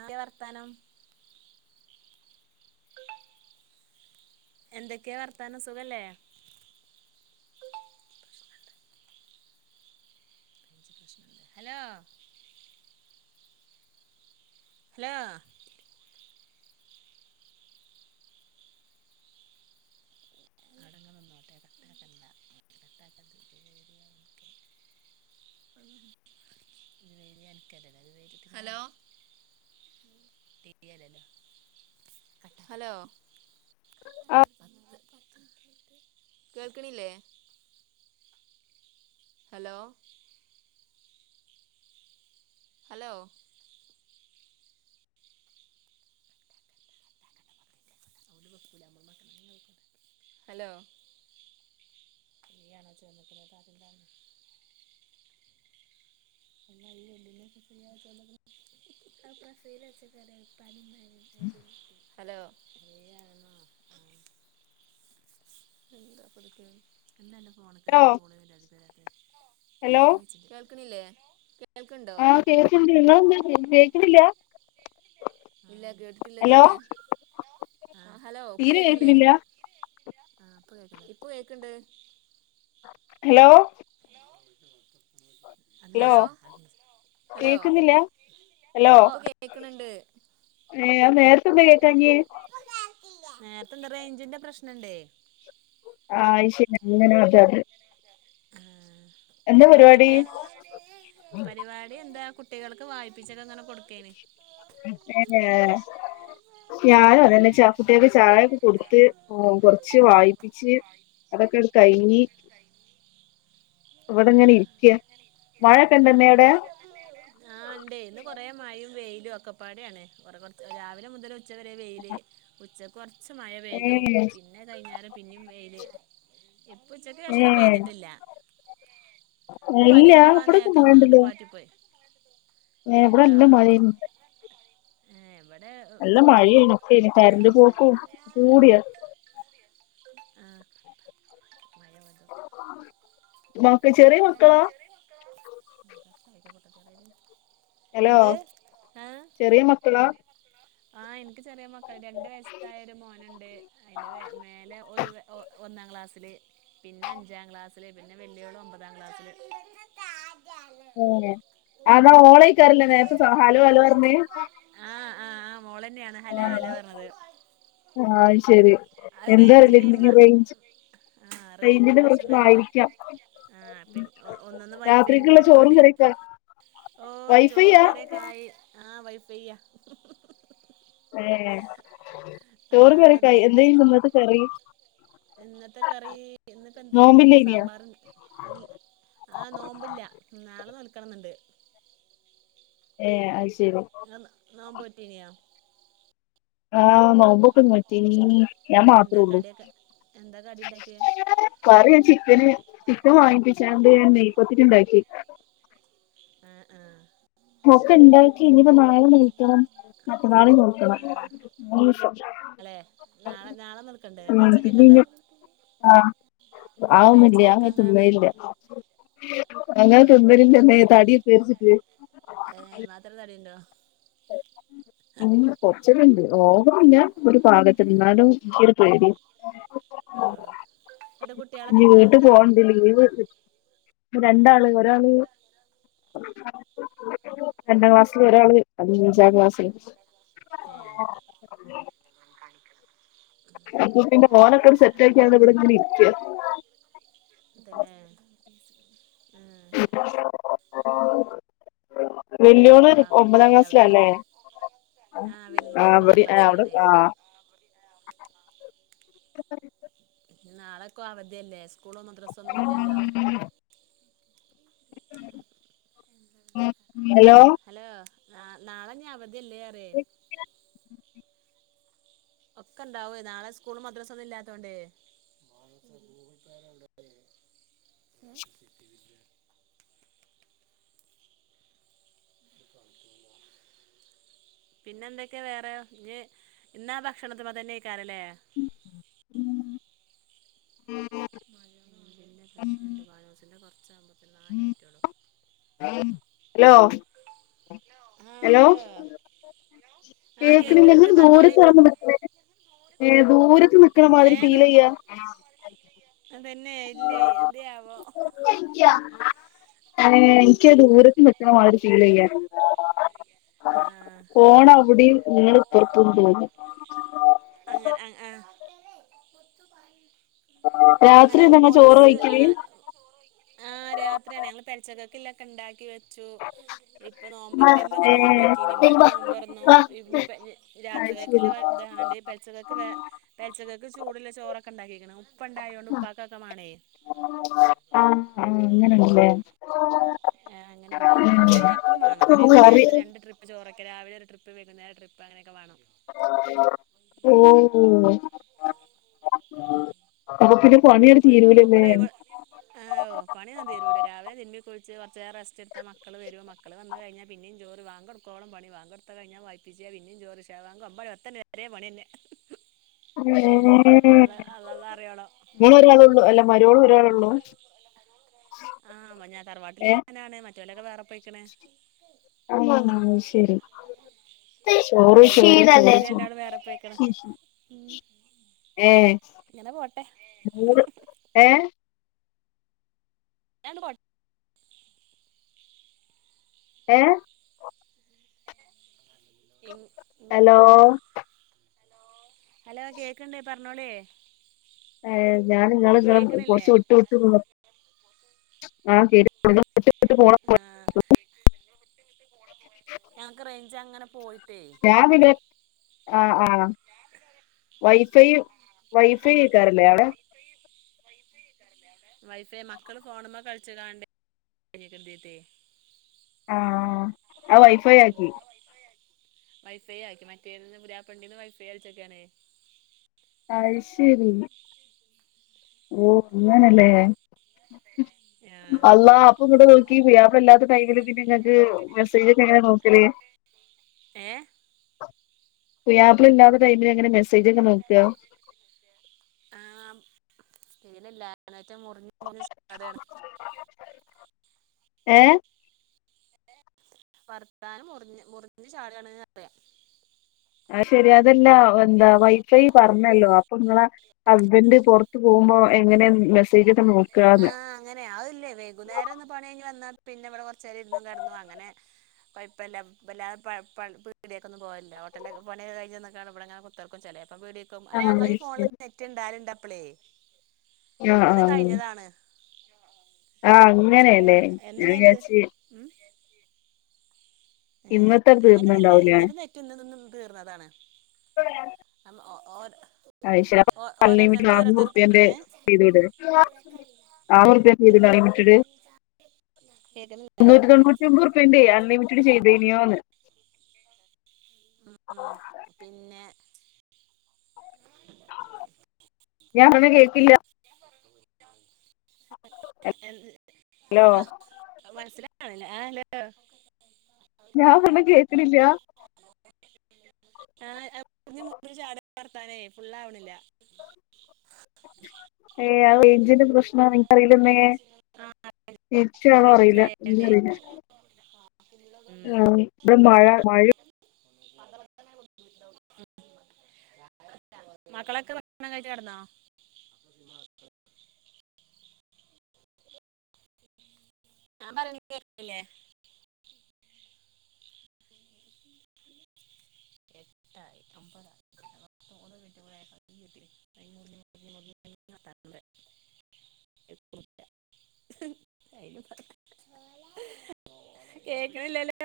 ആയവർത്താനം എന്തൊക്കെ വർത്താനം, സുഖല്ലേ? Range hello hello [inaudible] hello hello ആ കേൽക്ണില്ലേ? Hello hello hello [inaudible] [inaudible] hello [inaudible] [inaudible] hello കേൾക്ണില്ലേ? ആഹ് കേക്ണ്ട് ങ്ങളെന്ത കേക്ണില്ലാ? ഇല്ല കേട്ടിട്ടില്ലതുവെരെ ആഹ് ഹലോ പ്പ് തീരെ കേക്കില്ലേ? കേൾക്ക്ണില്ല ആഹ് ഇപ്പൊ കേക്ണ്ട് ഹലോ ഹലോ ഹലോ കേൾക്കുന്നില്ല ഹലോ ഇപ്പൊ കേക്കണണ്ട് ഏ നേരത്തെന്താ കേക്കാഞ്ഞെ നേരത്തെ എന്താ റേഞ്ചിന്റെ പ്രശ്ന ഇണ്ടേ ആഹ ഷയ അങ്ങനെ അത ആ പിന്നെ എന്തൊക്കെയ പരിപാടി എന്താ കുട്ടികൾ വായി്പിച്ചൊക്കഅങ്ങെ കൊടു ഇപ്പോഴോ ഞാനും അതന്നെ ച കുട്ടിയൊക്കെ ചായൊക്കെ കൊടുത്ത് കൊറച്ച് വായിപ്പിച്ച് അതൊക്കെഅങ്ങട്ട് കഴഞ്ഞി ഇവിടെങ്ങനെ ആ ഇരിക്ക മഴൊക്കെ എണ്ടെന്നെ അവിടെ ആ ഉണ്ടേ ഇന്ന് കുറേ മഴയും വെയിലും അക്കപ്പാടെ ആാണ് കുറ കുറച്ച് രാവിലെ മുതല് ഉച്ച വരെ വെയില് ഉച്ച കൊറച്ച് മഴ ഏ പെയ്തു പിന്നെ കൈഞ്ഞേരം പിന്നും വെയില് ഇപ്പൊ ഉച്ചക്ക് ഏ ശേഷംന്ന ഇന്ന് പെയ്തിട്ടില്ല അപ്പ ഇല്ല മരിപ അവ ഇവിടൊക്കെ നേരത്തെ ഒന്നും ഇങ്ങോട്ട് പാറ്റിപ്പോയി എവിടെ ഇല്ല മഴ ഇണ്ട് ഉം നല്ല മഴയായിന് ഇപ്പോ ഇനി കരണ്ട് പോക്കും കൂടിയാ ആ ബ ചെറിയ മക്കളാ [unintelligible] ഹലോ ചെറിയ മക്കളാ ആ എനിക്ക് ചെറിയ മക്കൾ രണ്ട് വയസ്സായ ഒരു മോനുണ്ട് അതിന്റെ മേലെ ഒരു വെ ഒന്നാം ക്ലാസ്സില് പിന്നെ അഞ്ചാം ക്ലാസ്സില് പിന്നെ വെല്ലിയോള് ഒമ്പത് ക്ലാസ്സില് [unintelligible] ഓളായിരിക്കുമല്ലേ നേരത്തെ ഹലോ ഹലോ പറഞ്ഞത് മോള് തന്നെ ആണ് ഹലോ ഹലോ പറഞ്ഞത് അത് റേഞ്ചില് എന്താന്നറിയില്ല ഈ റേഞ്ച് റേഞ്ചിന്റെ പ്രശ്നം ആയിരിക്കാം ആ പിന്നെ ഒന്നൊന്ന് വൈഫൈയും കൂടെ എടുത്ത ചോറും കൊണ്ടേ കറിയൊക്കെ ഓ ചോറും വൈഫൈയാ കറിയൊക്കെ ആയി ആ വൈഫിയാ ഏ ചോറും കറിയുമൊക്കെ അതാണത് ആയി എന്തായിരുന്നു ഇന്നത്തെ കറി ഇന്നത്തെ കറി ഇന്നിപ്പോ എന്തായിന് നോമ്പില്ലേനിയോ സാമ്പാറും അവി ആ നോമ്പില്ല നാളെ നോൽക്കണം എന്നുണ്ട് ഏ അ നിങ്ങ നോമ്പ് നോറ്റീനിയാ ആ നോമ്പൊക്കെ നോറ്റീനി ഞാൻ ഇന്ന് മാത്രേ എന്താ ഉള്ളൂ കടിയൊക്കെ എന്താ കടി ഇണ്ടാക്കിയേ കറി ചിക്കന് [unintelligible] വാങ്ങിപ്പിച്ചാണ്ട് ഞാൻ നെയ്യ് പത്തിരി ഉണ്ടാക്കി ആ ആ ഒക്കെ ഇണ്ടാക്കി ഇനിപ്പോ പി നാളെ നോറ്റണം മറ്റന്നാളും ആ നോറ്റണം മൂന്ന് ദിവസം അല്ലെ നാളെ നാളെ നോൽക്കണ്ടേ ഉം അപ്പൊ ഉച്ചക്കത്തെ എന്താ പിന്നെഞ്ഞ് ആവുന്നില്ല പെൽച്ചക്കൊക്കെ എന്താ ഏ പെ [unintelligible] [unintelligible] ഏ മാത്രം തടയണ്ടോ ഇങ്ങ പച്ചരിയുണ്ട് ഓവറില്ല ഒരു ഭാഗത്ത് ഏ നിന്നാലും എനിക്കൊരു പേടി ഓ എന്നിട്ട് കുട്ടികളൊക്കെ ഇനി എത്ര വീട്ടിൽ ആളുണ്ട് പോവണ്ട് ലീവ് കി രണ്ടാള് ഒരാള് രണ്ടാം ക്ലാസില് ഒരാള് അഞ്ചാം ക്ലാസ്സില് ഏ [unintelligible] സെറ്റ് ആക്കിയാണ് ഇവിടിങ്ങനെ ഇരിക്കുക പിന്നെ ആ വല്യോള് ബാങ്ക് ഒമ്പതാം കൊടുക്കണ്ടല്ലേ ക്ലാസ്സിലാ അവിടെയും അല്ലേ ഇവിടെയും ആ വലുത് ആ ഒമ്പതാം അവിടെ ആ അവിടെ ക്ലാസ്സിലാണേ ആ പിന്നെ നാളെയൊക്കെ അവധിയല്ലേ സ്കൂളോ മദ്രസോ ഒന്നും ഇല്ലല്ലോ ഹലോ ആ നാളെ ഇനി അവധി അല്ലേന്ന് പറയെ ഒക്കെ ഇണ്ടാവെ നാളെ സ്കൂളും മദ്രസൊന്നും ഇല്ലാത്തോണ്ടെ ഉ പിന്നെ എന്തൊക്കെയാ വേറെ ഇ ഇന്നാ ഭക്ഷണത്തിൻമേ തന്നെ നിക്കാനല്ലേ അല്ലേ മഴ മഴന്റെ പ്രശ്നമുണ്ട് [unintelligible] നാലായിട്ടുള്ളൂ ഹലോ ഹലോ ആഹ് കേക്കണില്ല നീ കേക്ക്ണ്ണ്ട് പറഞ്ഞോളി ദൂരത്ത് വന്ന് നിൽക്കണേ ഏ ദൂരത്ത് നിക്കണ മാതിരി ഫീൽ ചെയ്യാ തന്നെ ഇല്ലേ എന്തയാവോ അ എനിക്ക് ദൂരത്തി വറ്റണ മാരി ഫീൽ ചെയ്യ ആഹ് പോണം അവിടെയും നിങ്ങൾ ഇപ്പറത്തന്ന് പോന്ന അങ്ങെ ആ ആഹ രാത്രിൾങ്ങ ചോറ് കഴിക്കൽ അങ്ങനെ ആഹ് രാത്രിയാണ് ഞങ്ങൾ പൽച്ചക്കക്കിലൊക്കെ ഉണ്ടാക്കി വെച്ചു ഇപ്പൊ നോമ്പോ അത് ഇമ്മൊക്കെ നോമ്പോറ്റീ ഇമ്മയൊക്കെ നോമ്പോന്നു ഇ രാത്രികൊക്ക ആ പെൽച്ചകൾക്ക് വേച്ചകൾക്ക് ചൂടുള്ള ചോറൊക്കെ ഉണ്ടാക്കിരിക്കണം ഉപ്പണ്ടായോണ്ട് ഉപ്പാക്കക്കമാണേ അങ്ങനെല്ലേ ആഹ് അങ്ങനെ ഉണ്ട് ഒക്കെ വ എപ്പഴും വേണം അപ്പൊ കറി വൈകുന്നേരത്തെ രണ്ട് ട്രിപ്പ് ചോറ് ഒക്കെ രാവിലെ ട്രിപ്പ് വൈകുന്നേരം ട്രിപ്പിൾ അങ്ങനൊക്ക വേണം ഓ അപ്പൊ പിന്നെ പണി തീരൂലല്ലേ ഓഹ് പണി ഒന്നും തിരൂല രാവിലെ തിരുമി കുളിച്ച് കുറച്ച് നേരം റെസ്റ്റ് എടുത്തൽ മക്കള് വരും മക്കള് വന്ന കഴിഞ്ഞാ പിന്നെയും ജോ ലി വാങ്ക് കൊടുക്കോള പണി കൊടുത്ത് കഴിഞ്ഞാ വായിപ്പിച്ച പിന്നേം ഇഷ വാങ്ക് എത്ത വരെേ പണി തന്നെ ഏഹ് അറിയോളം നിങ്ങൾ ഒരാളെ ഉള്ളൂ അല്ല മരുമോൾ ഒരാളെള്ളൂ ആഹ് ഞാൻ തറവാട്ടില് ഞാനാണ് മറ്റവരോക്കെ വേറെ പോയിക്കണ്‌ അയ്ശരി ചോറ് വല്യ വല്യോല് കഴിച്ചോ രണ്ടാളും വേറെ പോയിക്ക്ണ് ഏഹ് ഇങ്ങനെ പോട്ടെ ഏ ഇങ്ങനെ പോട്ടെ ഏഹ് ഇങ് ഇങ്ങ ഹലോ ആര്ത് ഹലോ കേക്ക്ണ്ട് പറഞ്ഞോളി ആഹ് ഞാൻ ഇങ്ങളെ കേക്ക്ണില്ലേ കൊറച്ച് വിട്ട് വിട്ട് ആഹ് കേ ട്ട് വിട്ട് പോണ പോലെ ആഹ് തോന്നി ഞങ്ങക്ക് റേഞ്ച് അങ്ങനെ പോയിട്ടേ പിന്നെ വൈ ഫൈ വൈഫൈ കേക്കാറില്ലേ അവിടെ വൈഫൈ മക്കള് ഫോണ്മെ കളിച്ചകണ്ട് ആഹ് അത് വൈഫൈ ആക്കി വൈഫൈ ആക്കി മറ്റേ നിന്ന് പുരാപ്പണ്ടിന്ന് വൈഫൈ വലിച്ചെക്കാണ് അയ് ശരി ഓഹ് അങ്ങനല്ലേ ആഹ് അല്ലാ അപ്പൊ ഇവിടെ നോക്കി പുയ്യാപ്ല ഇല്ലാത്ത ടൈമില് പിന്നെ ഇങ്ങക്ക് മെസ്സേജ് ഒക്കെ എങ്ങനെ നോക്കല് ഏഹ് പുയ്യാപ്ല ഇല്ലാത്ത ടൈമിന എങ്ങനെ മെസ്സേജ് സ്സേജ് ഒക്കെ നോക്ക ഒന്നും കേൾക്കുന്നില്ല ഏഹ് വർത്താനം മുറിഞ്ഞ് മുറിഞ്ഞ് ചാടണ് പറയാണ് അയ് ശരി അതെല്ല എന്താ വൈഫൈ പറഞ്ഞല്ലോ അപ്പൊ നിങ്ങള ഹസ്ബൻഡ് പുറത്ത് പോകുമ്പോ എങ്ങനെ മെസ്സേജക്കെ നോക്ക നോക്കാന്ന് ആഹ് അങ്ങനെ അതില്ലേ വൈകുന്നേരം ഒന്ന് പണി കഴ്ഞ്ഞ് വന്നാൽ പിന്നെ ഇവിടെ കൊറച്ച് നേരം ഇരുന്നും കിടന്നും അങ്ങനെ പൈപ്പല്ല വല്ലാത പ പീടിയൊക്കൊന്നു പോവലില്ല ഹോട്ടല പണി കഴിഞ്ഞന്നുക്കാണ് ഇവിടെങ്ങനെ കുത്തർക്കും ക്കും ചിലയപ്പം പീടക്കും അ ആ ഞങ്ങൾ അത് ഈ ശരി ഫോണിലൊന്നും നെറ്റ് ഉണ്ടാലുണ്ട് അപ്പളേ ഇന്ന് കഴിഞ്ഞതാണ് ആഹ് അങ്ങനെയല്ലേ ഫോണിലന്നെ ഞാൻ എന്നും അയിന്റെ വിചാരിച് ഉം ഏഹ് ഇന്നത്തെ അങ്ങനെയൊന്നുല്ല തീർന്നുണ്ടാവുലേ ഇന്നത്തെ നെറ്റ് ഇന്ന് ഇന്ന് തീർന്നതാണ് നമ്മ ഓ ഓൻ അയ്ശേരി അപ്പോ അൺലിമിറ്റഡ് റുപ്പിയാന്റെ ഏഹ് ചെയ്ത് ഇട് [unintelligible] ചെയ്ത് ഇട് അൺലിമിറ്റഡ് കേക്കുന്നില്ല മുന്നൂറ്റിതോന്നുറ്റിഒമ്പത് റുപ്പിയന്റെ അൺലിമിഡ് ചെയ്തി തിനിയൊന്ന് ഉം പിന്നെ ഞാൻ ഒന്നു കേട്ടില്ല എന്ത് ഹലോ ഇബിടാ മനസില [unintelligible] ഞാൻ പറഞ്ഞ കേക്കണില്ല ആഞ്ഞഞ് മ ചാട വത്താനേ ഫുുള്ള ആാവണില്ല ഏ അത് ജന്റ് പ്രശ്ന നിനിക്കറിയിലന്ന ആ രിച്ച ആണോ റേഞ്ച് അറിയില്ല ആയണ്ടേ എറില്ല ആ ഇടെ മഴ മഴ മത അ [unintelligible] മക്കളൊക്കെ ഭക്ഷണം കഴിച് കിടന്നോ അ [unintelligible] ഹ പറയ കേല്ലേ എട്ടായി അ തി താ അ [unintelligible] [unintelligible] കേക്കണില്ലല്ല